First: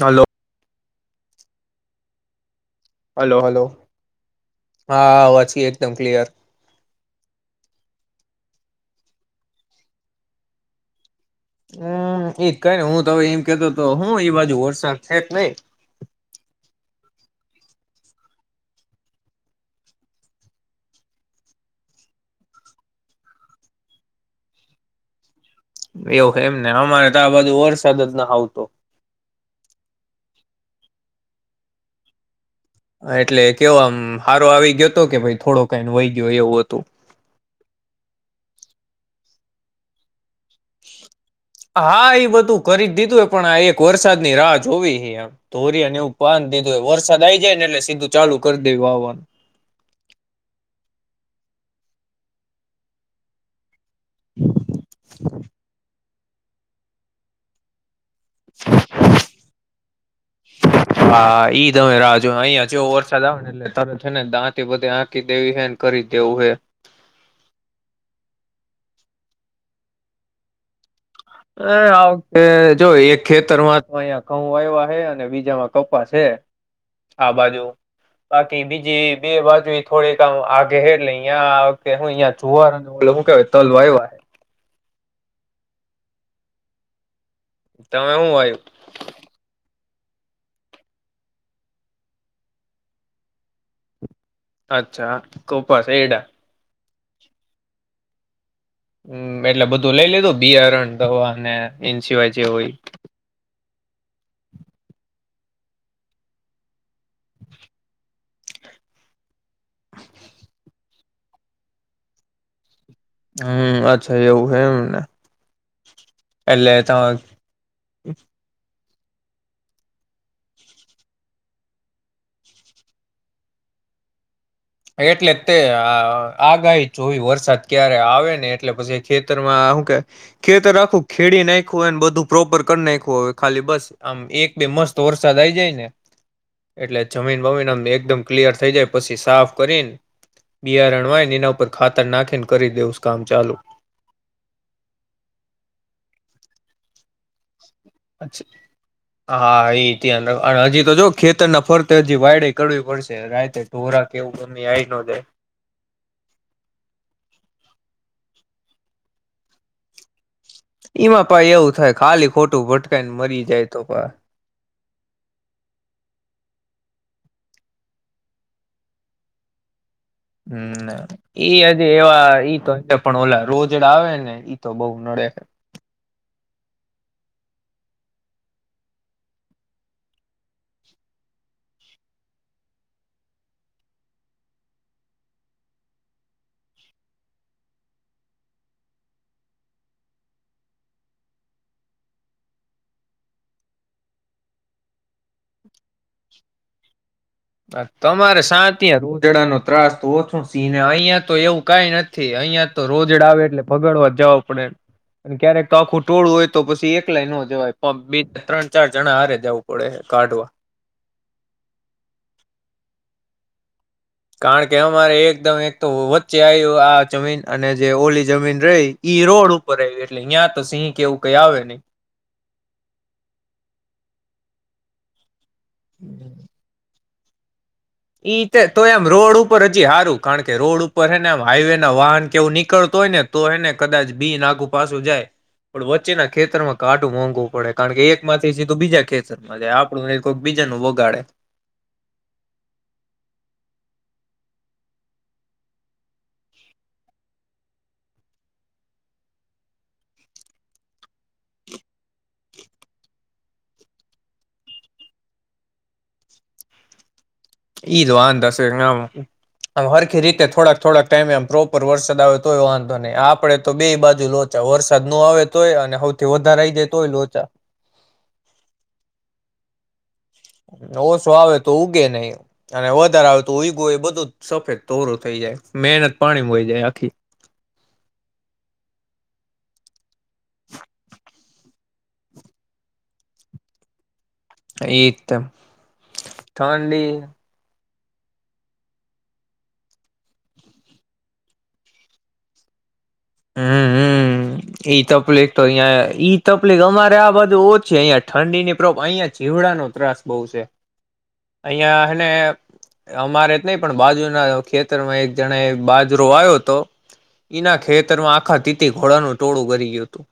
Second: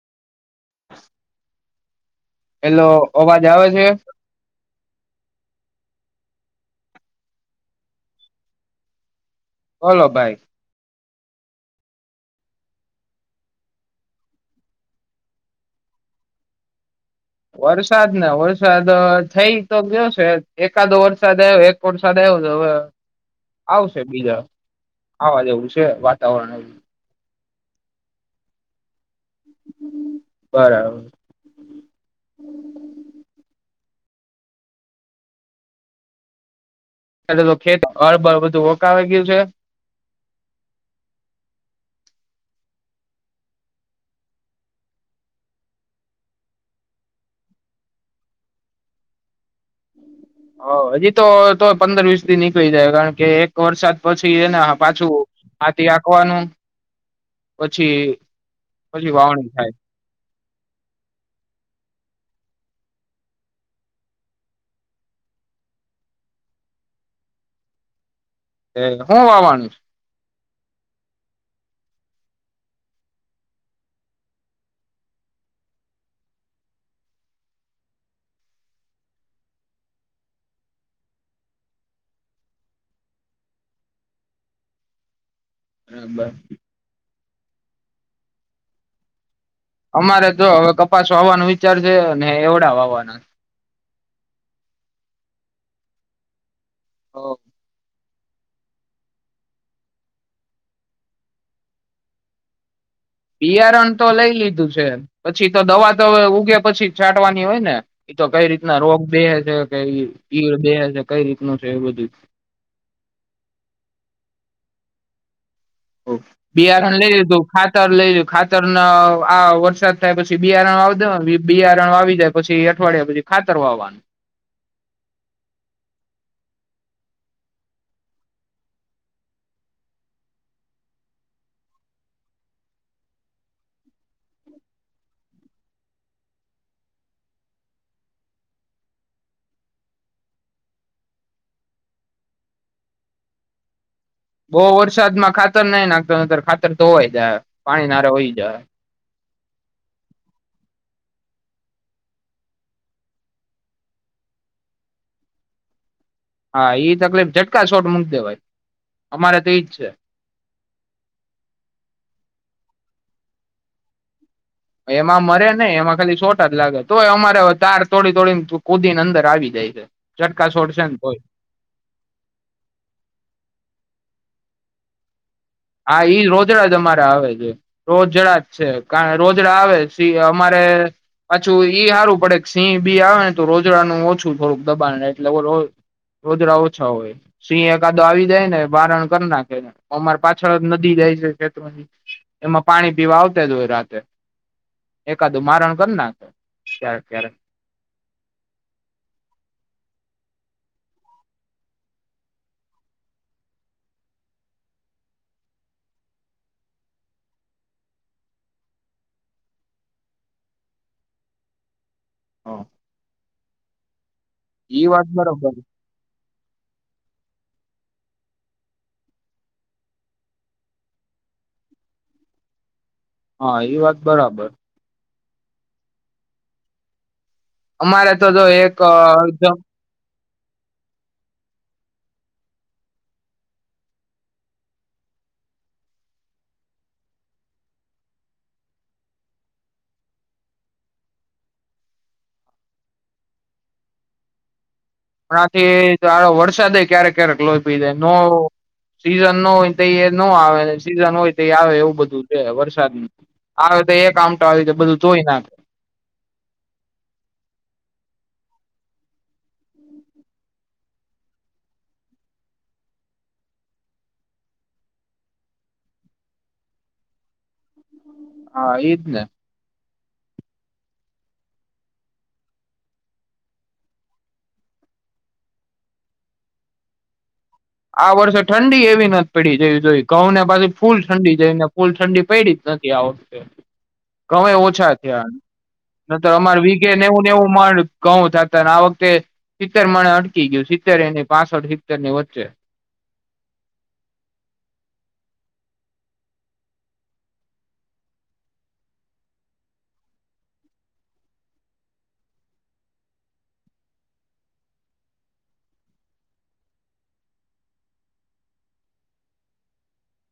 હાલો hello hello અવાજ hello આવે છે ડમ ક્લીઅર બોલો ભાઈ હમ એજ કઈને હું તો હ એમ કેતો તો હું એ બાજુ વરસાદ છે કે નહી વરસાદ ને વરસાદ થઈ તો ગયોશે એકાદો વરસાદ આવ્યો એક વરસાદ આવ્યો હવે આવશે બીજા આવા જેવું છે એવું એમ વાતાવરણ ને અમારે તો આ બાજુ વરસાદ જ ના આવતો બરાબર એટલે કેવામ હારો આવી ગયો હતો કે ભાઈ થોડો કઈ વહી ગયો એવું હતું એ ખેત હળબળ બધું ઓકાવ ગયું છે હા એ બધું કરી દીધું હોય પણ આ એક વરસાદની રાહ જોવી હ ધોરીને એવું પાન દીધું વરસાદ આઈ જાય ને એટલે સીધું ચાલુ કરી દે વાનું હા હજી તો તો પંદર વીસ થી નીકળી જાય કારણ કે એક વરસાદ પછી એને પાછું આથી કવાનું પછી પછી વાવણી થાય હા ઈ તમે રાજ જો અહિયાં જેવો વરસાદ આવે ને એટલે તારે છે ને દાંંતથી બધી આંકી દેવી હેને કરી દેવું હે એ હું વાવાનું છ હ આ વખતે જોય એક ખેતરમાં તો અહયા ઘઉં આવ્યા હ અને બીજામાં કપા છે આ બાજુ બાકી બીજી બે બાજુ થોડીકમ આગે એટલે અ વખતે હું જુવાર ઓ મક તલ આવ હ બરાબર તમે હું વાવિયું અમારે તો હવે કપાસ વાવાનું વિચારશે ને હેવડા વાવાના અચ્છા ખૂપ છે એડા [inaudible] હમ એટલે બધું લઈ લીધું બિયારણ દવા અને એ સિવાય જે હોય બિયારણ તો લઈ લીધું છે પછી તો દવા તો ઉગે પછી છાંટવાની હોય ને એતો કઈ રીતના રોગ દહે છે કે ઈડ દહે છે કઈ રીતનું છે એ બધું હમ અચ્છા એવું હ એમને એટલે બિયારખ ત લઈ લ ખાતર લઈ રહ ખાતર આ વરસાદ થાય પછી બિયારણ આવ દો બિયારણ આવી જાય પછી અઠવાડિયા પછી ખાતર વાવાનું એટલે તે આગાહી જોવી વરસાદ ક્યારે આવે ને એટલે પછી ખેતરમાં હું કે ખેતર આખું ખેડી નાખું હોયને બધું પ્રોપર કરી નાખું ખાલી બસ આમ એક બે મસ્ત વરસાદ આઈ જાય ને એટલે જમીન વમીનમ એકદમ ક્લિયર થઈ જાય પછી સાફ કરીને બિયાર રણવાયને એના ઉપર ખાતર નાખીને કરી દેવસ કામ ચાલુ બઉ વરસાદ માં ખાતર નઈ નાખતો ખાતર તોવાય જાય પાણી નારે હોઈ અચ્છા. જાય હા એ ત્યા હજી તો જો ખેતર ના ફરતે હજી વાયડે કરવી પડશે રાતે ઢોરા કે એવું ગમી આવી ન જાય હા તકલીફ ઝટકા શોટ મૂક દેવાાઈ અમારે તો એજ છે એમાં પાહી એવું થાય ખાલી ખોટું ભટકાયને મરી જાય તો પ એમાં મરે ને એમાં ખાલી શોર્ટજ જ લાગે તોયયે અમારે તાર તોડી તોડી કુદી ને અંદર આવી જાય છે ચટકા છોડશે હમ ને તોય એઈ હજ એવા ઈ તો પણ ઓલા રોજડા આવે ને તો બઉ નડે હા ઈ રોજડા જ અમારે આવે છે રોજડા જ છે કા રોજડા આવે સિ અમારે પાછું ઈ હારું પડે સિંહ બી આવે ને તો રોજડાનું ઓછું થોડુંક દબાણ એટલે રોજડા ઓછા હોય સિંહ એક કાદો આવી જાય ને મારણ કર નાખે અમારે પાછળ નદી જાય છે ખેતની એમાં પાણી પીવા આવતા જ હોય રાતે એકાદું મારણ કર નાખે ક્યારેક ક્યારેક તમારે શાતિ આ રોજડા નો ત્રાસ તો ઓછો સિંહ ને અહિયાયા તો એવું કઈ નથી અહિયાં તો રોજડા આવે એટલે ભગડવા જવા પડે ક્યારેક આખું ટોળું હોય તો પછી એકલા નો જવાય બે ત્રણ ચાર જણા હરે જવું પડે કાઢવા હા કારણ કે અમારે બરોબર એકદમ એક તો વધ ચ્ચે આ આ જમીન અને જે ઓલી જમીન રહી ઈ રોડ ઉપર આવી એટલે ત્યાં તો સિંહ એવું કઈ આવે નહી હા એ વાત બરાબર [inaudible] અમારે જો ઈ તો એક તો અ, એમ રોડ ઉપર હમણાંથી હજી હારું કારણ કે રોડ ઉપર હને આમ હાઈવે ના વાહન કેવું નીકળતો હોય ને તો એને કદાચ બી નાગુ પાછું જાય પણ વચ્ચેના ખેતરમાં કાટું મોંઘવું પડે કારણ કે એક માંથી સીધું બીજા ખેતરમાં જાય આપણું ન કોઈક બીજાનું બગાડે પણ આથી હારો વરસાદ એય ક્યારેક ક્યારેક લોહી પી જાય નો સીઝન નો હોય તો નો આવે સીઝન હોય તો એ આવે એવું બધું છે વરસાદ આવે તો એક આમટ આવી બધું ધોય નાખે એઈજ વાંધાશેમ હરખી રીતે થોડાક થોડાક ટાઈમે આમ પ્રોપર વરસાદ આવે તોય વાંધો નહી આપડે તો બે બાજુ લોચા વરસાદ નો આવે તોય અને સૌથી વધારે આઈ જાય તોય લોચા હા ઈજ ને ઓછો આવે તો ઉગે ની અને વધારે આવે તો ઊંયગો એ બધું જ સફેદ તોરું થઈ જાય મહેનત પાણીઈ જાય આખી. આ વર્ષે ઠંડી એવી નથી પડી જેવી જોઈ. કઉં ને પછી ફૂલ ઠંડી જઈને. ફૂલ ઠંડી પડીડી જ નથી આ વખતે. ઘવે ઓછા થયા એકદમ ન તો અમારે વિગે ઠંડી નેવું નેવું મણ ઘઉ થતા અને આ વખતે સિત્તેર મણે અટકી ગયું સિત્તેર એની પાસઠ સિત્તેર ની વચ્ચે. હમ્મ હમ્મ ઈ તકલીફ તો અહિયાં ઈ તકલીફ અમારે આ બાજુ ઓછી અહી ઠંડીનીબ અહીંયા જીવડાનો ત્રાસ બહુ છે અહિયાંને અમારે નહી પણ બાજુના ખેતરમાં એક જણા બાજરો આવ્યો હતો ઈના ખે ખેતરમાં આખા તીતી તોડાનું ટોળું ગરી ગયું હતું.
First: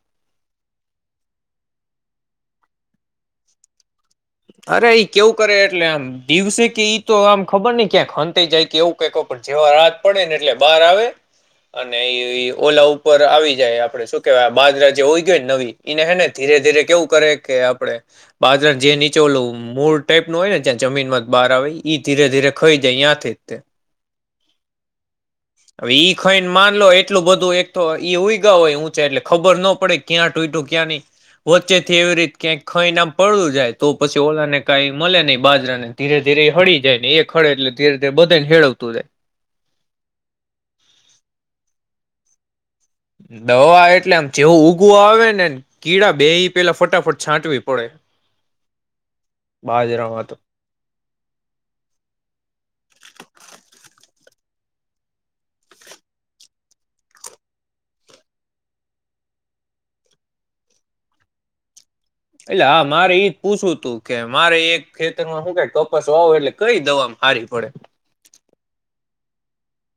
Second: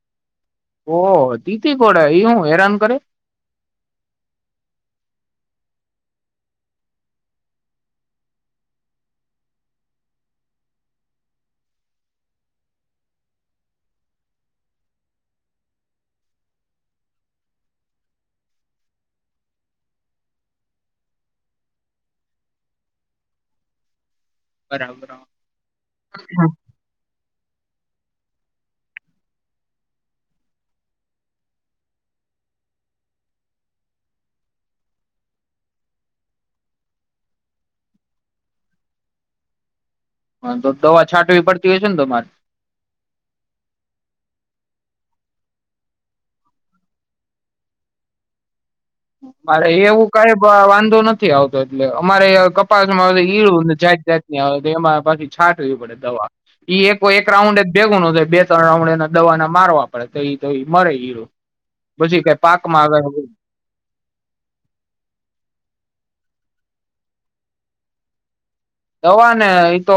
ઓહ તીતી ઘોડ એ હું હેરાન કરે. અરે ઈ કેવું કરે એટલે આમ દિવસે કે ઈ તો આમ ખબર ની ક્યાં હંતાઈ જાય કે એવું ક જેવા રાત પડેને એટલે બહાર આવે અને ઈ ઓલા ઉપર આવી જાય આપડે શું કેવાય બાજરા જે હોય ગય ને નવી ને હેને ધીરે ધીરે કેવું કરે કે આપડે બાજરા જે ની ચોલું મૂળ ટાઈપ નું હોય ને જ્યાં જમીન માં જ બહાર આવે ઈ ધીરે ધીરે ખાઈ જાય ત્યાંથી જ- બરાબર હવે ઈ ખાઈને માનલો એટલું બધું એક તો એ ઉગયો હોયે ઉંચો ઊંચે એટલે ખબર ન પડે ક્યાં તુંતોયે ક્યાં નહી વચ્ચેથી એવી રીતે ક ખાઈ નામ પડું જાય. તો પછી ઓલાને કાઈ મળે નહી બાજરાને ધીરે ધીરે હળી જાય ને એક હળે એટલે ધીરે ધીરે બધાને હેળવતું જાય. હ તો દવા છાંટવી પડતી હોય છે ને તમારે. દવા એટલે આમ જેવું ઉગવું આવે ને કીડા બે પેલા ફટાફટ છાંટવી પડે. મારે એ એવું બાજરામાં કઈ તો વાંધો નથી આવતો એટલે અમારે કપાસમાં ઇરું ને જાત જાત એમાં પછી છાંટવી પડે દવા ઈ એક રાઉન્ડ જ ભેગું ન થાય બે ત્રણ રાઉન્ડ એના દવાને મારવા પડે તયે તયે મરે ઈ એટલે હા મારે એ જ પૂછુંવું તું. કે મારે એક ખેતરમાં હું ક કપાસ વાવું એટલે કઈ દવા હારી પડે. દવા ને એ તો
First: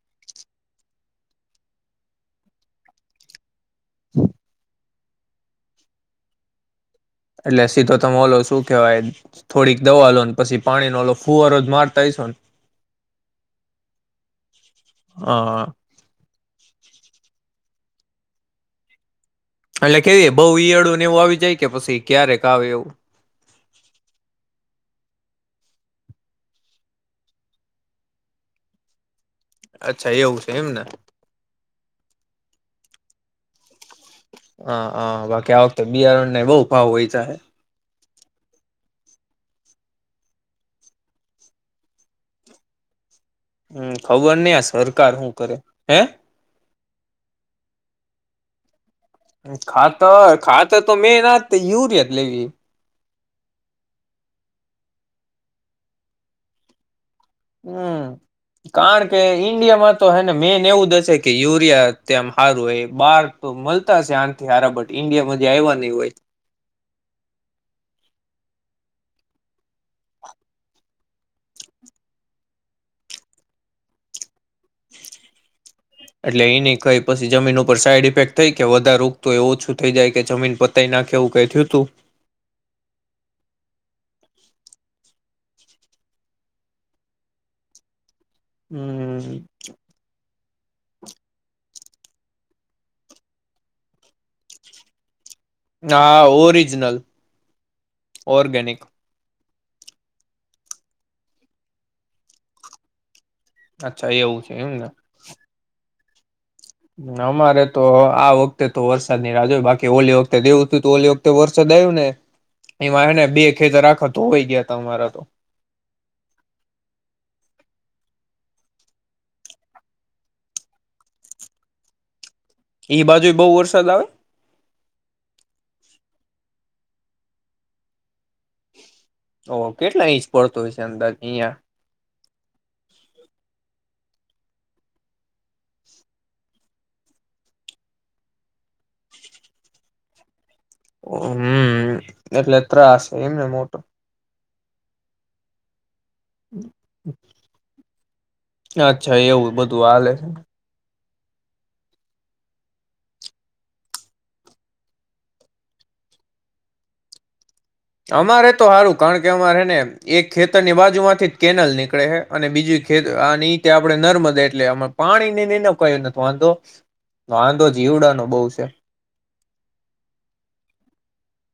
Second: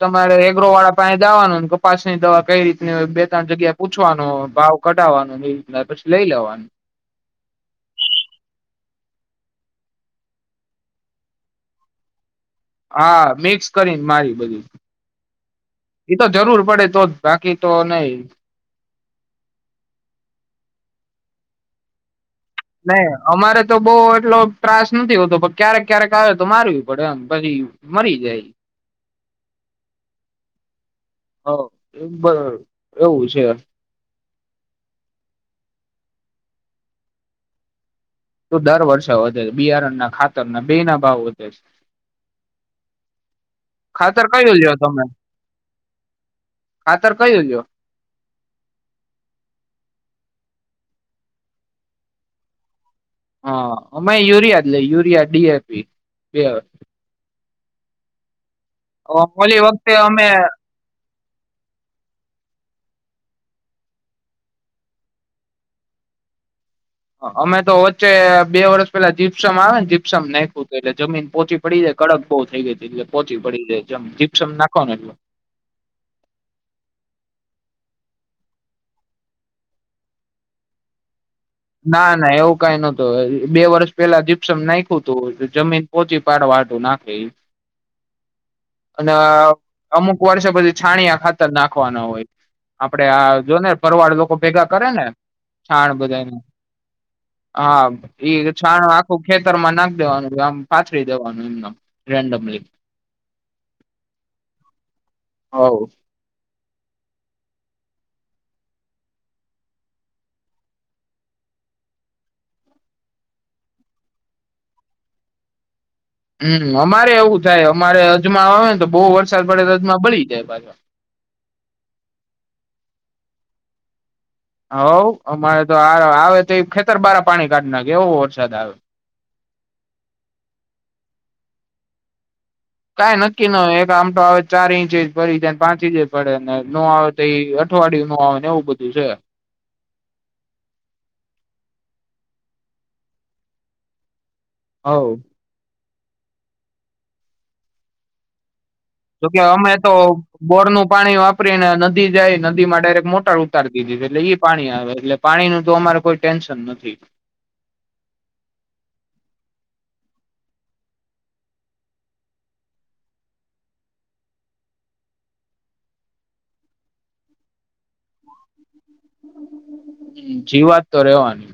તમારે એગ્રો વાળા પાહે જવાનુંને કપાસ ની દવા કઈ રીતની હોય બે ત્રણ જગ્યા પૂછવાનો ભાવ કઢાવવાનો એ રીત ના પછી લઈ લેવાનું. એટલે સીધો તમે ઓલો શું કહેવાય થોડીક દવા લો ને પછી પાણીનો ઓ ફુવારો જ મારતા હશો ને. હા મિક્સ કરીને મારી બધું હા એતો જરૂર પડે તો જ બાકી. તો નહી. એટલે કે બહુ ઈયળું ને એવું આવી જાય કે પછી ક્યારેક. આવે એવું નહી અમારે તો બહુ એટલો ત્રાસ નથી હોતો પણ ક્યારેક ક્યારેક આવે તો મારવી પડેમ પછી મરી જાય. અચ્છા એવું છે એમને. પર એવું છે. હ હા બાકી આ વખતે બિયારણ ને બહુ ભાવ વધીયા હે. તું દર વર્ષે વધે છે બિયારણના ખાતરના બે ના ભાવ વધે છે. હમ ખાતર ખબર નહ કયું આ લ્યો તમે સરકાર શું કરે હે. ખાતર કયું લ્યો ખાતર ખાતર તો મેં ના જ યુરિયા જ લેવી. હા અમે યુરિયા જ લઈ યુરિયા ડીએપી પેઅ હમ. કારણ કે ઓલી વખતે ઈન્ડિયામાં તો હે અમે ને મેન એવું જ હશે. કે યુરિયા તેમ હારું હોય બહાર તો મળતા છે આથી હારાટ ઇન્ડિયામાંથી આવવા નહી હોય. અમે તો વચ્ચે બે વર્ષ પેલા જીપસમ આવે ને જીપસમ નાખવું હતું એટલે જમીન પોહોચી પડી જાય કડક બહુ થઈ ગઈ હતીલે પોહોચી પડી જાય જીપસમ નાખો ને એટલ એટલે એની કઈ પછી જમીન ઉપર સાઈડ ઇફેક્ટ થઈ કે વધારે ઉગતુ એ ઓછું થઈ જાય કે જમીન પતાઈ નાખેવું કઈ થયું તું ના ના એવું કઈ નતું બે વર્ષ પેલા ક્ષમ નાખ્યું તું જમીન પોહચી પાડવાઢું નાખે અને હમ અમુક વર્ષ પછી છાણિયા ખાતર નાખ રાખવાના હોય આપડે આ જો ને પરવાળ લોકો ભેગા કરે ને છાણ હા બધાને ઓરી હા એ છાણ આખો ખેતર માં નાખ દેવાનું આમ પાથરી દેવાનું એમ રેન્ડમલી અચ્છા એવું છે એમને હોવ અમારે તો આ વખતે તો વરસાદ નની રાહ હોય બાકી ઓલી વખતે દેવું હતું તો ઓલી વખતે વરસાદ આવ્યો ને એમાં એને બે ખેતર આખા તો ધોવાય ગયા ત અરા તો હમ અમારે એવું થાય અમારે અજમા આવે ને તો બહુ વરસાદ પડે તો અજમા બળી જાય પાછો એ બાજુ બહુ વરસાદ આવે હઉ અમારે તો આવે તો એ ખેતર બાર પાણી કાઢી નાખે એવો વરસાદ આવે ઓ કેટલા ઇંચ પડતો હોય છે અંદર અહિયાં કાંઈ નક્કી ન એક આમઠો આવે ચાર ઇંચ પડીને પાંચ ઇંચ પડેને નો આવે તો એ અઠવાડિયું ન આવે એવું બધું છે હમ એટલે ત્રાસ એમને મોટો હવ [unintelligible] અચ્છા જોકે એવું અમે બધું તો હાલે છે બોર્ડ નું પાણી વાપરીને નદી જાય નદી માં ડાયરેક્ટ મોટર ઉતારી દીધી છે એટલે ઈ પાણી આવે એટલે પાણી નું તો અમારે કોઈ ટેન્શન નથી અમારે તો હારું કારણ કે અમારેને એક ખેતરની બાજુ માંથી જ કેનલ નીકળે હે અને બીજું ખેત આની તે આપણે નર્મદા એટલે પાણી કયું નથી વાંધો વાંધો જીવડાનો બહુ છે જી વાત તો રહેેવાની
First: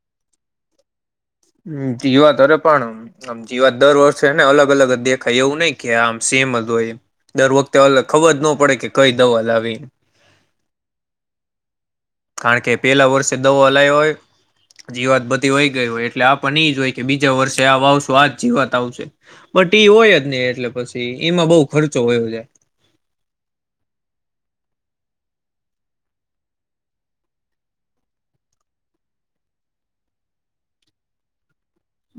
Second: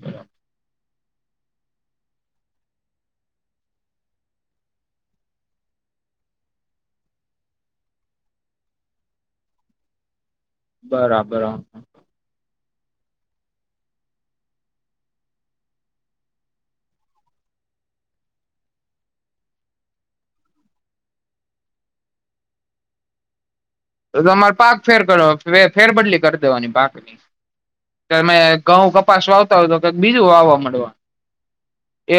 જીવાત અરે પણ આમ જીવાત દર વર્ષેને અલગ અલગ દેખાય એવું નહી કે આમ સેમ જ હોય દર વખતે અગ ખબર જ ન પડે કે કઈ દવા લાવી બરાબર હ. કારણ કે પેલા વર્ષે દવા હ લયો હોય, જીવાત બધી હોય ગઈ હોય એટલે આપને એજ હોય કે બીજા વર્ષે આ વાવશો આ જ જીવાત આવશે, બટ એ હોય જ નહી એટલે પછી એમાં બહુ ખર્ચો હોયો જાય. તો તમારે પાક ફેર કરવા ફેરબદલી કરી દેવાની પાકની, તમે ઘઉં કપાસ વાવતા હોય તો કઈક બીજું વાવવા મળવા.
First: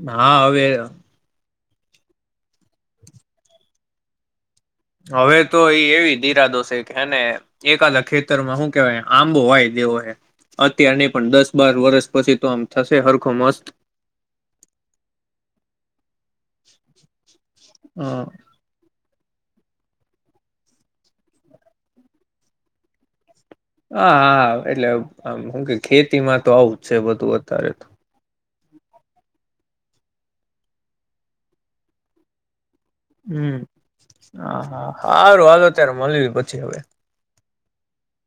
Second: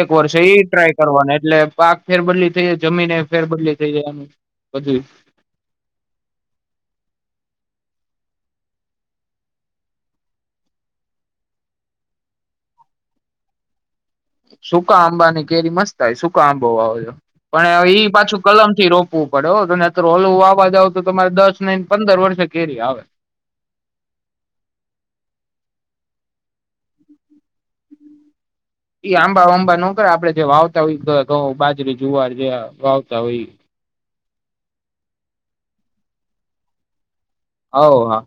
એક હા વર્ષે ઈ હવે ટ્રાય કરવાનું એટલે પાક ફેરબદલી થઈ જાય જમીન એ ફેરબદલી થઈ જાય એનું. બધું હવે તો એ એવી ઇરાદો છે. અને એકાદા ખેતરમાં શું કેવાય આંબો વાય દેવો હ, અત્યાર નની પણ દસ બાર વરષ પછી તો આમ થશે હરખો મસ્ત. સૂકા આંબા ની કેરી મસ્ત થાય સૂકા આંબો વો, પણ ઈ પાછું કલમ થી રોપવું પડેને અર ઓલવું આવાજ આવ તો તમારે દસ ને પંદર વર્ષે કેરી આવે. હા હા એટલે હું કે ખેતી માં તો આવું જ છે બધું તારેત. એઈ આંબા વાંબા ન કરે આપડે જે વાવતા હોય ઘઉં બાજરી જુવાર જે વાાવતા હોય. હમ હા હા સારું હાલ અત્યારે મળી પછી હવે. હ હા.